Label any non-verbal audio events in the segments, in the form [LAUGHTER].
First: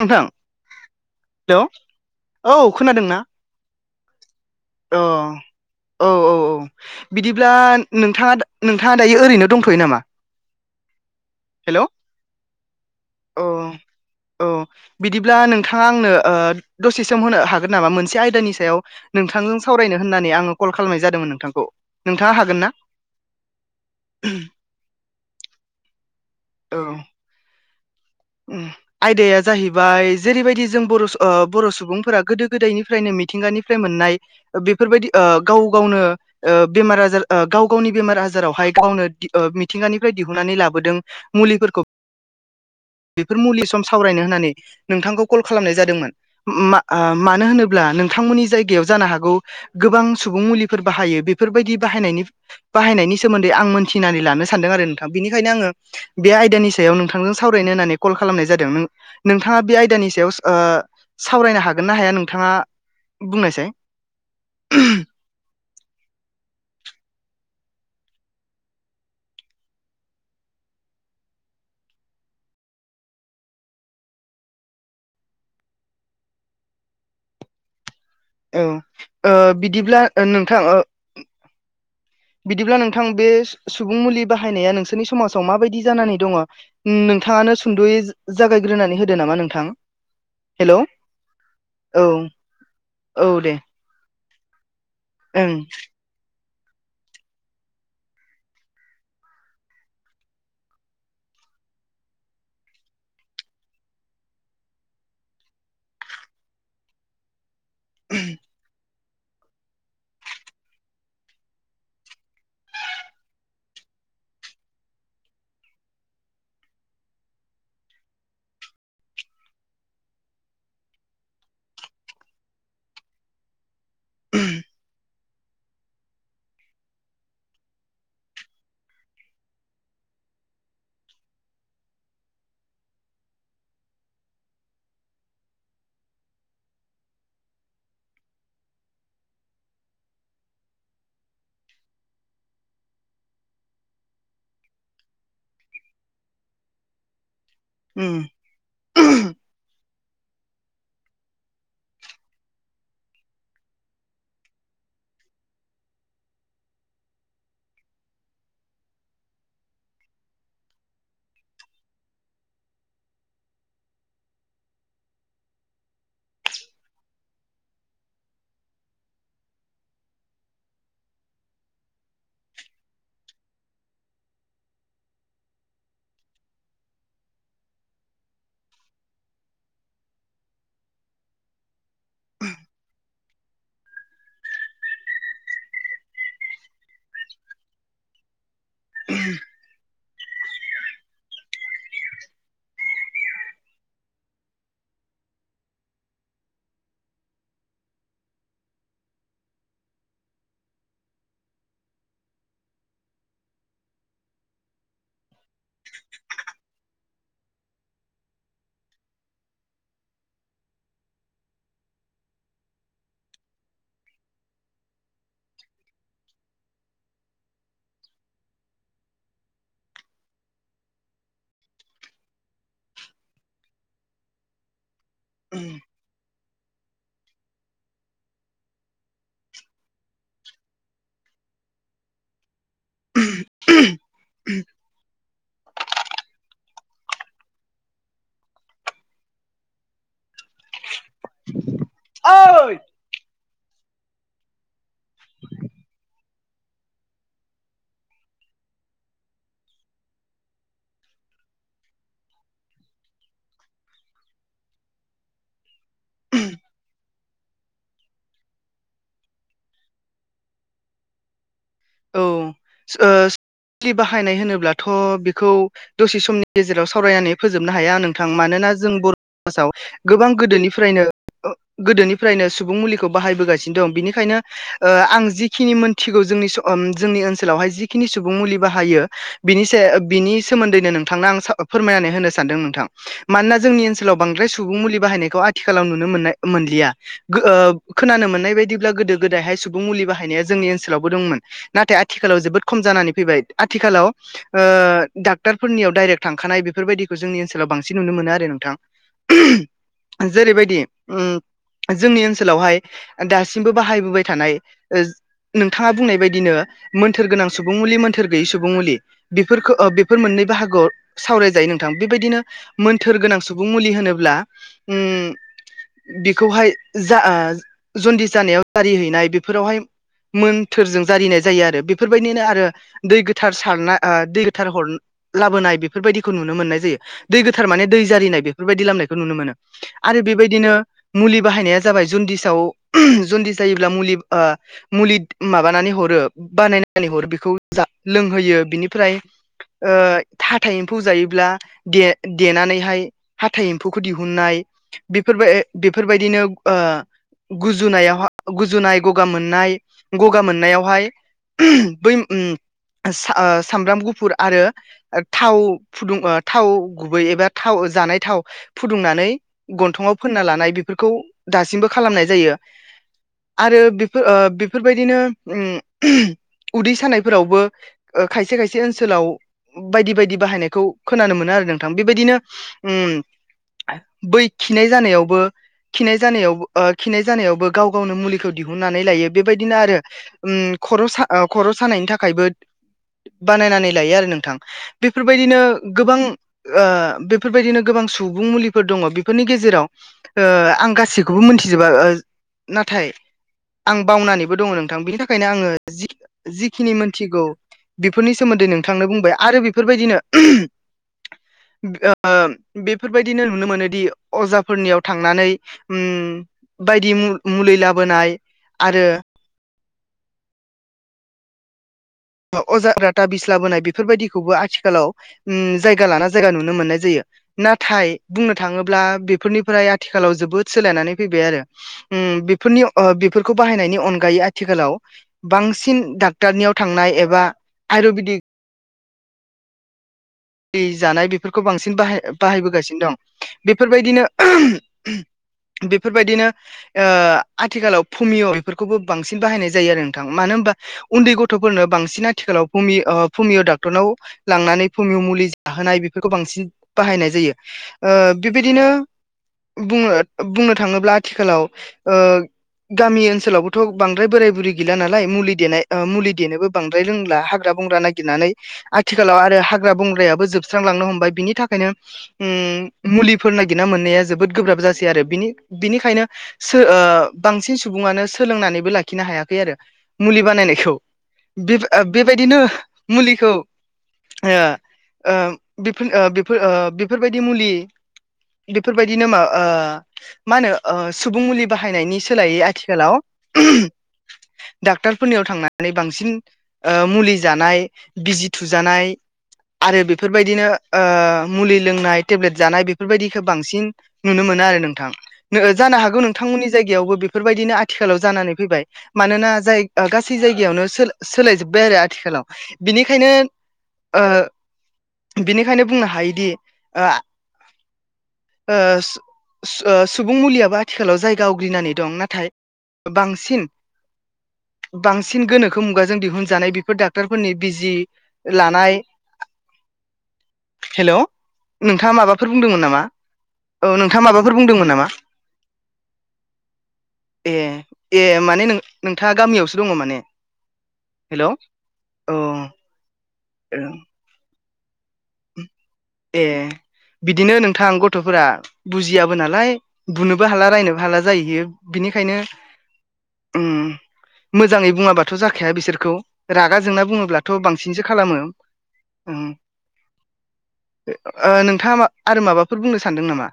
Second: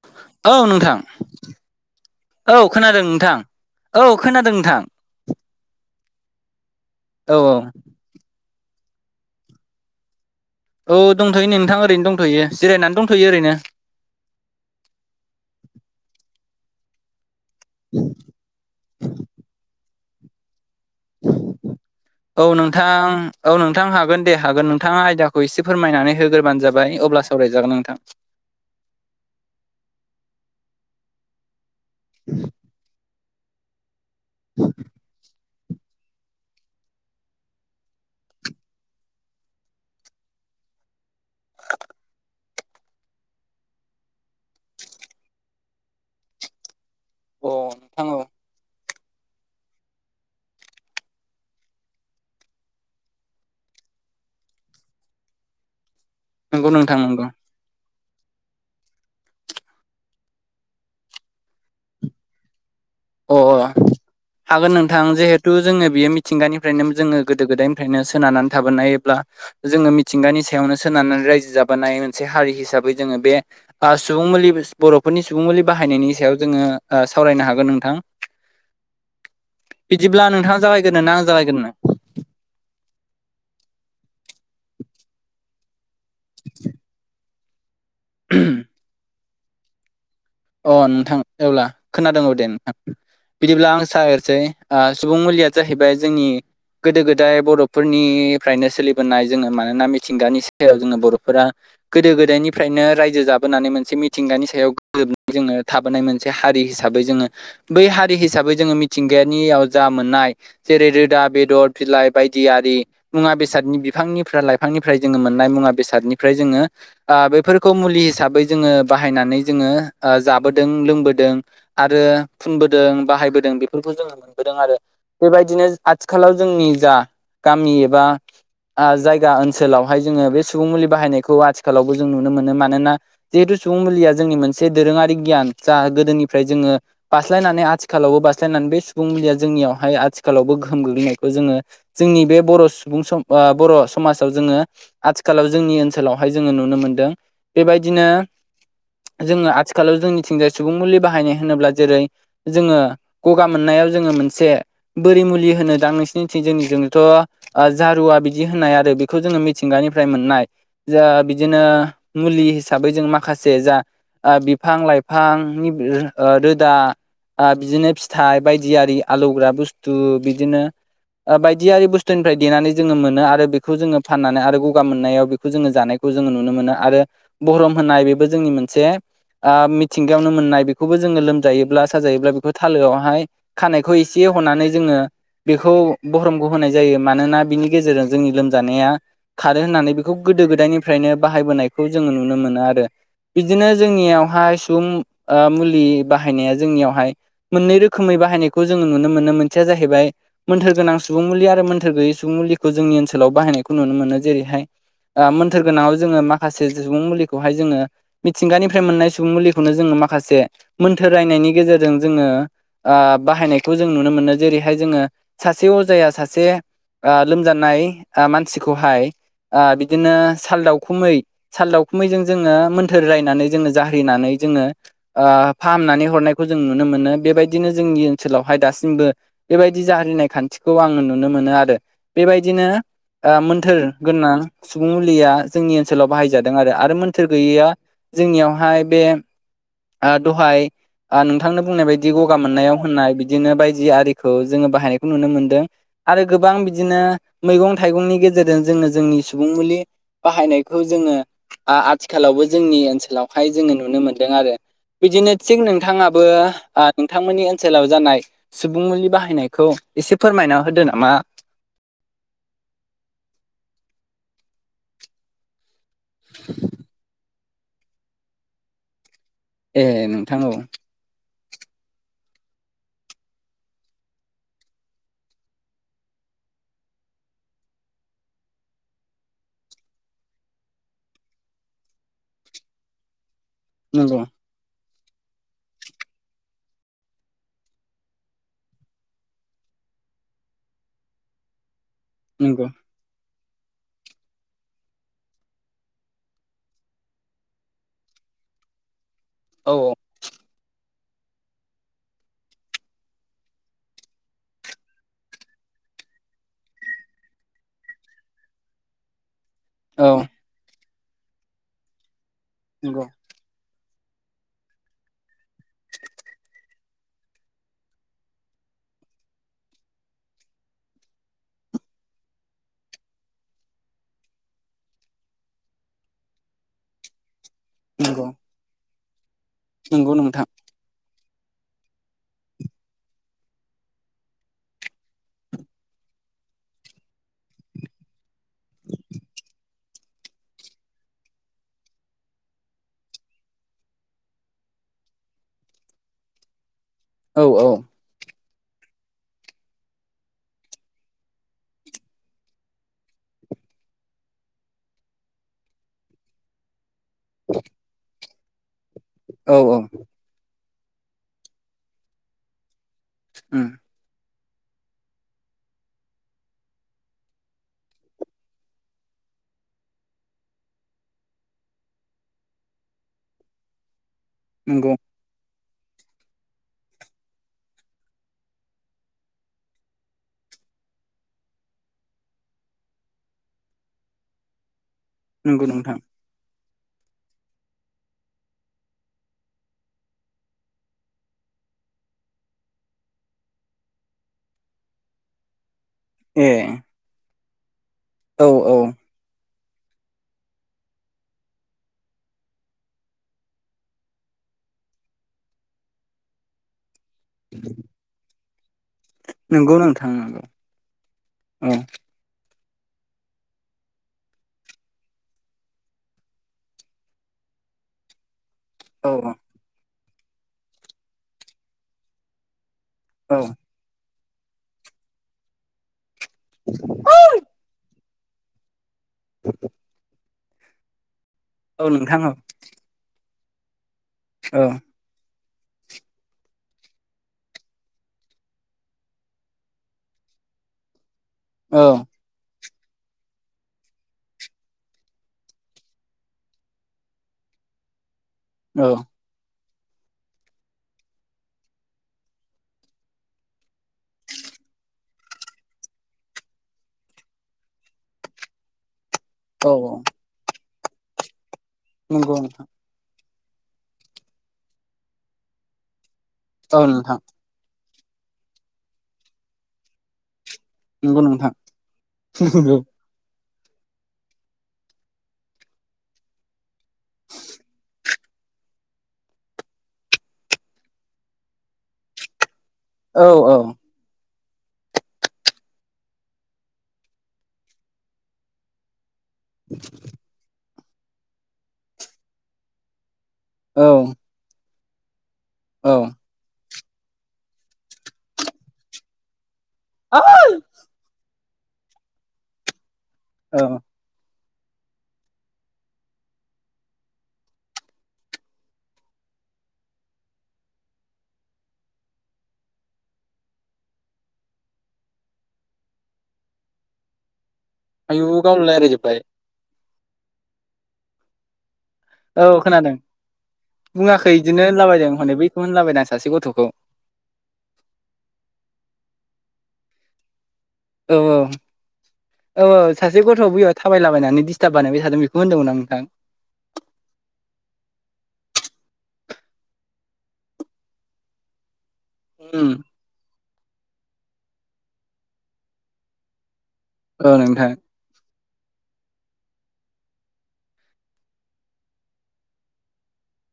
नोंथां औ नोंथां हेलौ औ खोनादों नोंथां औ खोनादों नोंथां अ औ औ औ औ बिदिब्ला औ नोंथाङा नोंथाङा दायो ओरैनो दंथ'यो नामा औ दंथ'यो नोंथां हेलौ ओरैनो दंथ'यो जिरायनानै दंथ'यो अ ओरैनो औ बिदिब्ला नोंथाङा आंनो दसे समम होनो हागोन नामा मोनसे आयदानि सायाव नोंथांजों सावरायनो होननानै आङो कल खालामनाय जा दोंमोन नोंथांखौ नोंथाङा औ हागोन ना नोंथां औ नोंथां हागोन दे हागोन नोंथाङा आयदाखौ एसे फोरमायनानै होग्रोबानो औ जाबाय अब्लासो सावरायजागोन नोंथां आयदाया जाहैबाय जेरैबायदि जों बर' बर' सुबुंफोरा गोदो गोदायनिफ्रायनो मिथिंगानिफ्राय मोननाय बेफोरबायदि ओ गाव गावनो बेमार आजार गाव गावनि बेमार आजारावहाय गावनो मिथिंगानिफ्राय दिहुननानै लाबोदों मुलिफोरखौ बेफोर मुलि सम सावरायनो होननानै नोंथांखौ कल खालामनाय जादोंमोन मा मानो अ होनोब्ला नोंथां औ नोंथांमोननि जायगायाव जानो हागौ गोबां सुबुं मुलिफोर बाहायो बेफोरबायदि बाहायनायनि बाहायनायनि सोमोन्दै आं मोनथिनानै लानो सानदों आरो नोंथां बिनिखायनो आङो बे नंगौ आयदानि सायाव नोंथां नंगौ नोंथांजों सावरायनो होन्नानै कल खालामनाय जादों नोंथाङा बे आयदानि सायाव ओ सावरायनो हागोन ना हाया नोंथाङा अ बुंनायसाय हागोन नोंथां जिहे थु जोङो बियो मिथिंगानिफ्रायनो जोङो गोदो गोदायनिफ्रायनो सोनानै थाबोनाय नायोब्ला जोङो मिथिंगानि सायावनो सोनारनानै रायजो जाबोनाय मोनसे हारि हिसाबै जोङो बे सुबुं मुलि बर'फोरनि सुबुं मुलि बाहायनायनि सायाव जोङो सावरायनो हागोन नोंथां औ ओ बिदिब्ला नोंथाङा नोंथां ओ जागायगोना आं जागायगोनो बिदिब्ला नोंथां बे सुबुं मुलि बाहायनाया नोंसोरनि समाजाव माबायदि जानानै दङ नोंथाङानो सुद'यै जागायग्रोनानै होदो नामा नोंथां अ हेलौ नोंथां अब्ला औ खोनादों दे नोंथां औ दे बिदिब्ला आं सागेरसै सुबुं मुलिया ओं जाहैबाय जोंनि गोदो गोदाय बर'फोरनिफ्रायनो सोलिबोनाय जोङो मानोना मिथिंगानि सायाव जोङो बर'फोरा गोदो गोदायनिफ्रायनो रायजो जाबोनानै मोनसे मिथिंगानि सायाव जोङो थाबोनाय मोनसे हारि हिसाबै जोङो बै हारि हिसाबै जोङो मिथिंगायारियाव जा मोननाय जेरै रोदा बेदर बिलाइ बायदि आरि मुवा बेसादनि बिफांनिफ्राय लाइफांनिफ्राय जोङो मोननाय मुवा बेसादनिफ्राय जोङो बेफोरखौ मुलि हिसाबै जोङो बाहायनानै जोङो जाबोदों लोंबोदों आरो फुनबोदों बाहायबोदों बे फोरखौ जोङो मोनबोदों आरो बेबायदिनो आथिखालाव जोंनि जा गामि एबा जायगा ओनसोलावहाय जोङो बे सुबुं मुलि बाहायनायखौ आथिखालावबो जों नुनो मोनो मानोना जिहेथु सुबुं मुलिया जोंनि मोनसे दोरोङारि गियान जा गोदोनिफ्राय जोङो बास्लायनानै आथिखालावबो बास्लायनानै बे सुबुं मुलिया जोंनियावहाय आथिखालावबो गोहोम गोग्लैनायखौ जोङो जोंनि बे बर' सुबुं सम बर' समाजाव जोंङो आथिखालाव जोंनि ओनसोलावहाय जोंङो नुनो मोनदों बेबायदिनो उम जोंङो आथिखालाव जोंनिथिंजाय सुबुं मुलि बाहायनाय होनोब्ला जेरै - जोंङो गगा मोननायाव जोंङो मोनसे बोरि मुलि होनो दां नोंसोनिथिं जोंनि जोंथ' जारुवा बिदि होननाय आरो बेखौ जोंङो मिथिंगानिफ्राय मोननाय जा बिदिनो मुलि हिसाबै जों माखासे जा ओ बिफां लाइफांनि ओ रोदा ओ बिदिनो फिथाइ बायदियि आलौग्रा बुस्थु बिदिनो बायदियारि बुस्थुनिफ्राय देनानै जोंङो मोनो आरो बेखौ जोंङो फाननानै आरो गगा मोननायाव बे खौ जोंङो जानायखौ जोङो नुनो मोनो आरो बरहम होननाय बेबो जोंनि मोनसे ओ मिथिंगायावनो मोननाय बेखौबो जोंङो लोमजायोब्ला साजायोब्ला बेखौ थालोआवहाय खानायखौ एसे हनानै जोंङो बेखौ बहरमखौ होनाय जायो मानोना बिनि गेजेरजों जोंनि लोमजानाया खारो होननानै बे खौ गोदो गोदायनिफ्रायनो बाहायबोनायखौ जों नुनो मोनो आरो बिदिनो जोंनियावहाय सुबुं ओ मुलि बाहायनाया जोंनियावहाय मोननै रोखोमै बाहायनायखौ जोंङो नुनो मोनो मोनसेया जाहैबाय मोन्थोर गोनां सुबुं मुलि आरो मोन्थोर गैयै सुबुं मुलिखौ जोंनि ओनसोलाव बाहायनायखौ नुनो मोनो जेरैहाय ओ मोन्थोर गोनांङाव जोंङो माखासे सुबुं मुलिखौहाय जोंङो। मिथिंगानिफ्राय मोननाय सुबुं मुलिखौनो जोंङो माखासे मोन्थोर रायनायनि गेजेरजों जोंङो ओ बाहायनायखौ जों नुनो मोनो जेरैहाय जोंङो सासे अजाया सासे ओ लोमजानाय मानसिखौहाय ओ बिदिनो सालदावखुमै सालदावखुमैजों जोंङो मो थोर रायनानै जोंङो जारिनानै जोंङो ओ फाहामनानै हरनाय खौ जों नुनो मोनो बेबायदिनो जोंनि ओनसोलावहाय दासिमबो बेबायदि जारिनाय खान्थिखौ आंङो नुनो मोनो आरो बेबायदिनो ओ मोन्थोर गोनां सुबुं मुलिया जोंनि ओनसोलाव बाहायजादों आरो मोन्थोर गैयैया जोंनियावहाय बे ओ दहाय ओ नोंथांनो बुंनाय बायदि बिदि गगा ओइ मोननायाव होननाय बिदिनो बायदि आरिखौ जोंङो बाहायनायखौ नुनो मोनदों। आरो गोबां बिदिनो मैगं थाइगंनि गेजेरजों जोंङो जोंनि सुबुं मुलि बाहायनायखौ जोंङो आथिखालावबो जोंनि ओनसोलावहाय जोंङो नुनो मोनदों आरो बिदिनो थिग नोंथांङाबो नोंथांमोननि ओनसोलाव जानाय सुबुं मुलि बाहायनायखौ एसे फोरमायना होदो नामा? औ सो बाहायनाय होनोब्लाथ' बेखौ दसे समनि गेजेराव सावरायनानै फोजोबनो हाया नोंथां मानोना जों बर' समाजाव ए गोबां नोंथां औ गोदोनिफ्रायनो गोदोनिफ्रायनो सुबुं मुलिखौ बाहायबोगासिनो दं बिनिखायनो ओ आं जिखिनि मोनथिगौ जोंनि जोंनि ओनसोलावहाय जिखिनि सुबुं मुलि बाहायो बिनि साया बिनि सोमोन्दैनो नोंथांनो आं फोरमायनानै होनो सानदों नोंथां मानोना जोंनि ओनसोलाव नंगौ बांद्राय सुबुं मुलि बाहायनायखौ आथिखालाव नुनो मोननाय मोनलिया गो ओ खोनानो मोननाय बायदिब्ला गोदो गोदायहाय सुबुं मुलि बाहायनाया जोंनि ओनसोलावबो दंमोन। नाथाय आथिखालाव जोबोद नंगौ खम जानानै फैबाय आथिखालाव ओ डाक्टारफोरनियाव डाइरेक्ट थांखानाय बेफोरबायदिखौ जोंनि ओनसोलाव बांसिन नुनो मोनो आरो नोंथां औ औ जेरैबायदि उम जोंनि ओनसोलावहाय दासिमबो बाहायबोबाय थानाय नोंथांङा बुंनाय बायदि बिदिनो मोन्थोर गोनां सुबुं मुलि मोन्थोर गैयै सुबुं मुलि बेफोरखो बेफोर औ मोननै बाहागोआव सावरायजायो नोंथां बेबायदिनो नंगौ मोन्थोर गोनां सुबुं मुलि होनोब्ला उम बेखौहाय जा जन्दिस जानायाव जारिहैनाय बेफोरावहाय मोन्थोरजों जारिनाय जायो आरो बेफोरबायदिनो आरो दै गोथार सारना ओ दै गोथार हर लाबोनाय बेफोरबायदिखौ नुनो मोननाय जायो। दै गोथार माने दै नंगौ जारिनाय बेफोरबायदि लाबोनायखौ नुनो मोनो। नंगौ आरो नोंथां बेबायदिनो मुलि बाहायनाया जाबाय जन्दिसाव जन्दिस जायोब्ला मुलि ओ मुलि माबानानै हरो बानायनानै हरो बेखौ जा-लोंहोयो बिनिफ्राय ओ हाथाय एम्फौ जायोब्ला दे-देनानैहाय हाथाइ एम्फौखौ दिहुननाय बेफोरबाय बेफोरबायदिनो ओ औ औ गुजुनायाव गुजुनाय गगा मोननाय गगा मोननायाव बेहाय बै ओम सा ओ सामब्राम गुफुर आरो थाव फुदुं ओ थाव गुबै एबा थाव जानाय थाव फुदुंनानै औ औ गन्थङाव फोनना लानाय बेफोरखौ दासिमबो खालामनाय जायो। उम आरो बे ओ बेफोरबायदिनो ओम उदै सानायफोरावबो ओ खायसे खायसे ओनसोलाव बायदि बायदि बाहायनायखौ खोनानो मोनो आरो नोंथां। बेबायदिनो ओम बै खिनाय नंगौ जानायावबो खिनाय जानायाव ओ खिनाय जानायावबो गाव गावनो मुलिखौ दिहुननानै लायो। बेबायदिनो आरो ओम‌ खर' सा ओ खर' सानायनि थाखायबो बानायनानै लायो आरो नोंथां। बेफोरबायदिनो नंगौ नोंथां। गोबां ओ बेफोरबायदिनो गोबां सुबुं मुलिफोर दङ बेफोरनि गेजेराव ओ आं गासैखौबो मोनथिजोबा ओ नाथाय आं बावनानैबो दङ नोंथां। बिनि थाखाय थाखायनो आङो जि ए जिखिनि मोनथिगौ बेफोरनि औ सोमोन्दै औ नोंथांनो बुंबाय आरो बेफोरबायदिनो [INAUDIBLE] ओ बेफोरबायदिनो नुनो मोनोदि अजाफोरनियाव थांनानै ओम बायदिमु- मुलैलाबोनाय आरो नोंगौ नोंथां उम औ औ अजा फोरनाव थाबिस लाबोनाय बेफोरबायदिखौबो आथिखालाव ओम जायगा लाना जायगा नुनो मोननाय जायो। नाथाय बुंनो थाङोब्ला औ बेफोरनिफ्राय आथिखालाव जोबोद सोलायनानै फैबाय आरो। ओम बे फोरनि ओ औ बेफोरखौ बाहायनायनि अनगायै आथिखालाव बांसिन डाक्टारनियाव थांनाय एबा आयुर्वेदिक [INAUDIBLE] मुलि जानाय बेफोरखौ औ बांसिन बाहाय नोंथां औ बाहाय बाहायबोगासिनो दं। बेफोरबायदिनो ओ बेफोरबायदिनो ओ आथिखालाव पमिय' बेफोरखौबो बांसिन बाहायनाय जायो आरो नोंथां। मानो होनबा उन्दै ग औ थ'फोरनो बांसिन आथिखालाव पमि ओ पमिअ' डाक्टारनाव लांनानै पमिअ' मु लि जाहोनाय बेफोरखौ बांसिन बाहायनाय जायो। ओ औ बेबायदिनो बुंङो बुंनो थाङोब्ला आथिखालाव ओ गामि ओनसोलावबोथ' बांद्राय बोराय-बुरै गैला नालाय मुलि देनाय ओ मुलि देनोबो बांद्राय रोंला हाग्रा बंग्रा नागिरनानै [INAUDIBLE] आथिखालाव आरो औ हाग्रा बंग्रायाबो जोबस्रांलांनो हमबाय बिनि थाखायनो नंगौ नोंथां ओम मुलिफोर नागिरना मोननाया जोबोद गोब्राब जासै आरो बिनि बिनिखायनो सो औ ओ नोंथां बांसिन सुबुङानो सोलोंनानैबो लाखिनो हायाखै आरो मुलि बानायनाय खौ नंगौ नोंथां बे ओ बेबायदिनो नंगौ मुलिखौ ओ ओ बेफोर ओ बेफोर ओ बेफोरबायदि मुलि बेफोरबायदिनो मा ओ मा होनो ओ सुबुं मुलि बाहायनायनि सोलायै आ थिखालाव औ औ डाक्टरफोरनियाव थांनानै बांसिन ओ मुलि जानाय बिजि थुजानाय आरो बेफोरबायदिनो ओ मुलि लोंनाय टेब्लेट जानाय बेफोरबायदिखो औ बांसिन नुनो मोनो आरो नोंथां नो जानो औ हागौ नों थांमोननि जायगायावबो बेफोरबायदिनो आथिखालाव जानानै फैबाय मानोना जाय ओ गासै जायगायावनो सोर सोलायजोब्बाय आरो आथिखालाव बिनिखायनो औ ओ बिनिखायनो बुंनो हायोदि ओ आ ओ सु ओ सुबुं मुलियाबो आथिखालाव जायगा आवग्रिनानै दं नाथाय बांसिन बांसिन गोनोखो मुगाजों दिहुनजानाय बेफोर दाख क्टरफोरनि बिजि आयु गावनो लानाय रायज्लायजोबबाय हेलौ नोंथाङा औ माबाफोर बुंदोंमोन खोनादों नामा? औ नोंथाङा बुङाखै माबाफोर इदिनो बुंदोंमोन नामा होनलाबायदों हनै बैखौ होनलाबायदां सासे गथ'खौ। ए ए माने नोंथाङा गामियावसो दङ माने औ औ हेलौ औ औ सासे गथ'आव बैयाव थाबायलाबायनानै डिस्टार्ब बानायबाय थादों बे खौ होन्दोंमोन आं नोंथां। ए। बिदिनो नोंथां गथ'फोरा बुजियाबो नालाय बुनोबो हाला रायनोबो हाला जाहैयो। बिनिखायनो उम उम मोजाङै बुङाबाथ' जाखाया बिसोरखौ। रागा जोंना औ बुङोब्लाथ' नोंथां बांसिनसो खालामो। ओ नोंथाङा मा आरो माबाफोर बुंनो सानदों नामा?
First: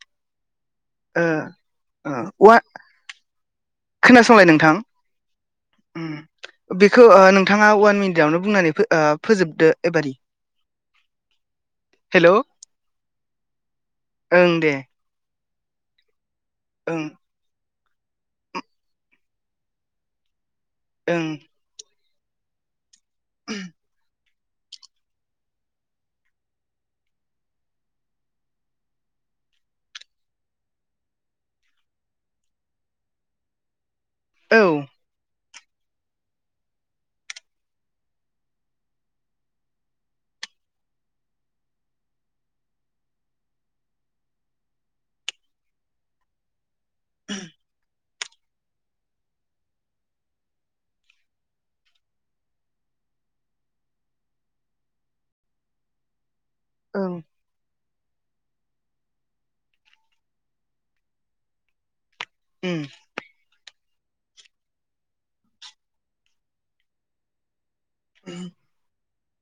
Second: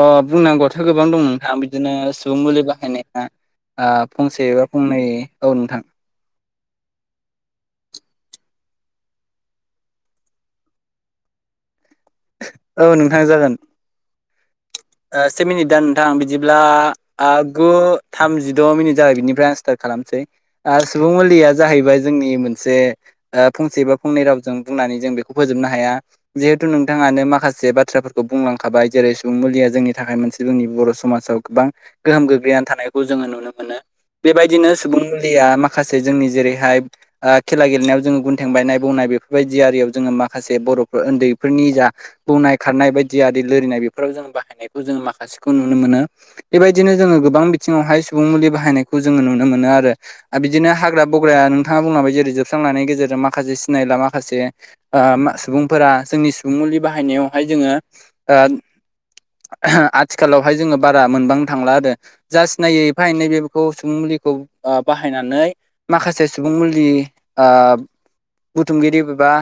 अ बुंनांगौआथ' गोबां ओ दं नोंथां बिदिनो ओ सुबुं वा मुलि बाहायनायफ्रा। ओ खोनासंलाय फंसे बा नोंथां फंनै औ नोंथां। बेखौ ओ नोंथांङा अवान मिनिटावनो बुंनानै ओ फोजोबदो एबारि हेलौ औ नोंथां जागोन। ओं दे। ओ से मिनिट दा नोंथां बिदिब्ला ओं गु थामजिद' मिनिट जागाय बिनिफ्राय आनस्टार्ट खालामसै आरो सुबुं ओं मुलिया जाहैबाय जोंनि मोनसे ओ फंसे बा फंनै रावजों बुंनानै जों बेखौ फोजोबनो हाया। जिहेतु नोंथाङानो माखासे बाथ्राफोरखौ बुंलांखाबाय जेरै सुबुं मुलिया जोंनि थाखाय मोनसे जोंनि बर' समाजाव गोबां गोहोम गोग्लैना थानायखौ जोङो नुनो मोनो। औ बेबायदिनो ओं सुबुं मुलिया माखासे जोंनि जेरैहाय ओ खेला गेलेनायाव जोङो गुनथें बायनाय बौनाय बेफोरबायदि आरियाव जोङो माखासे बर'फोर उन्दैफोरनि जा बौनाय खारनाय बायदि आरि लोरिनाय बेफोराव जों बाहायनाय जों माखासेखौ नुनो मोनो बेबायदिनो जोङो गोबां बिथिङावहाय सुबुं मुलि बाहायनायखौ जोङो नुनो मोनो आरो। आ बिदिनो हाग्रा बग्राया नोंथाङा बुंलांबबाय जेरै जोबस्रांलांनायनि गेजेरजों माखासे सिनायला माखासे ओ मा सुबुंफोरा जोंनि सुबुं मुलि बाहायनायावहाय जोङो ओ। आथिखालावहाय जोङो बारा मोनबांनो थांला आरो जा उम सिनायै बाहाय नै बेखौ सुबुं मुलिखौ बाहायनानै माखासे सुबुं मुलि बुथुमगिरिबा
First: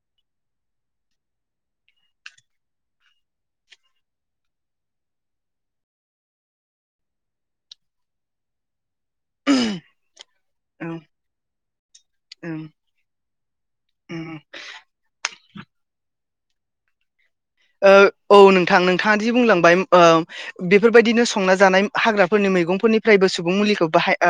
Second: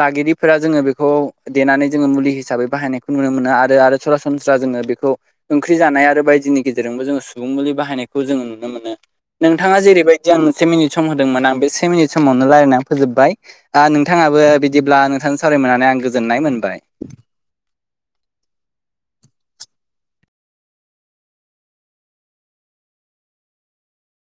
लागगिरिफोरा जोङो बेखौ देनानै जोङो मुलि हिसाबै बाहायनायखौ नुनो मोनो आरो आरो सरासनस्रा जोङो बेखौ ओंख्रि जानाय आरो बायदिनि गेजेरजोंबो जोङो सुबुं मुलि बाहायनायखौ जोङो नुनो मोनो नोंथाङा जेरैबायदि आं से मिनिट ओं सम होदोंमोन आं बे से मिनिट समावनो ओं रायना फोजोबबाय नोंथाङाबो उम बिदिब्ला नोंथांजों सावराय मोननानै आं गोजोननाय मोनबाय ओ औ नोंथां नोंथाङा दि बुंलांबाय ओ बेफोरबायदिनो संना जानाय हाग्राफोरनि मैगंफोरनिफ्रायबो सुबुं मुलिखौ बाहाय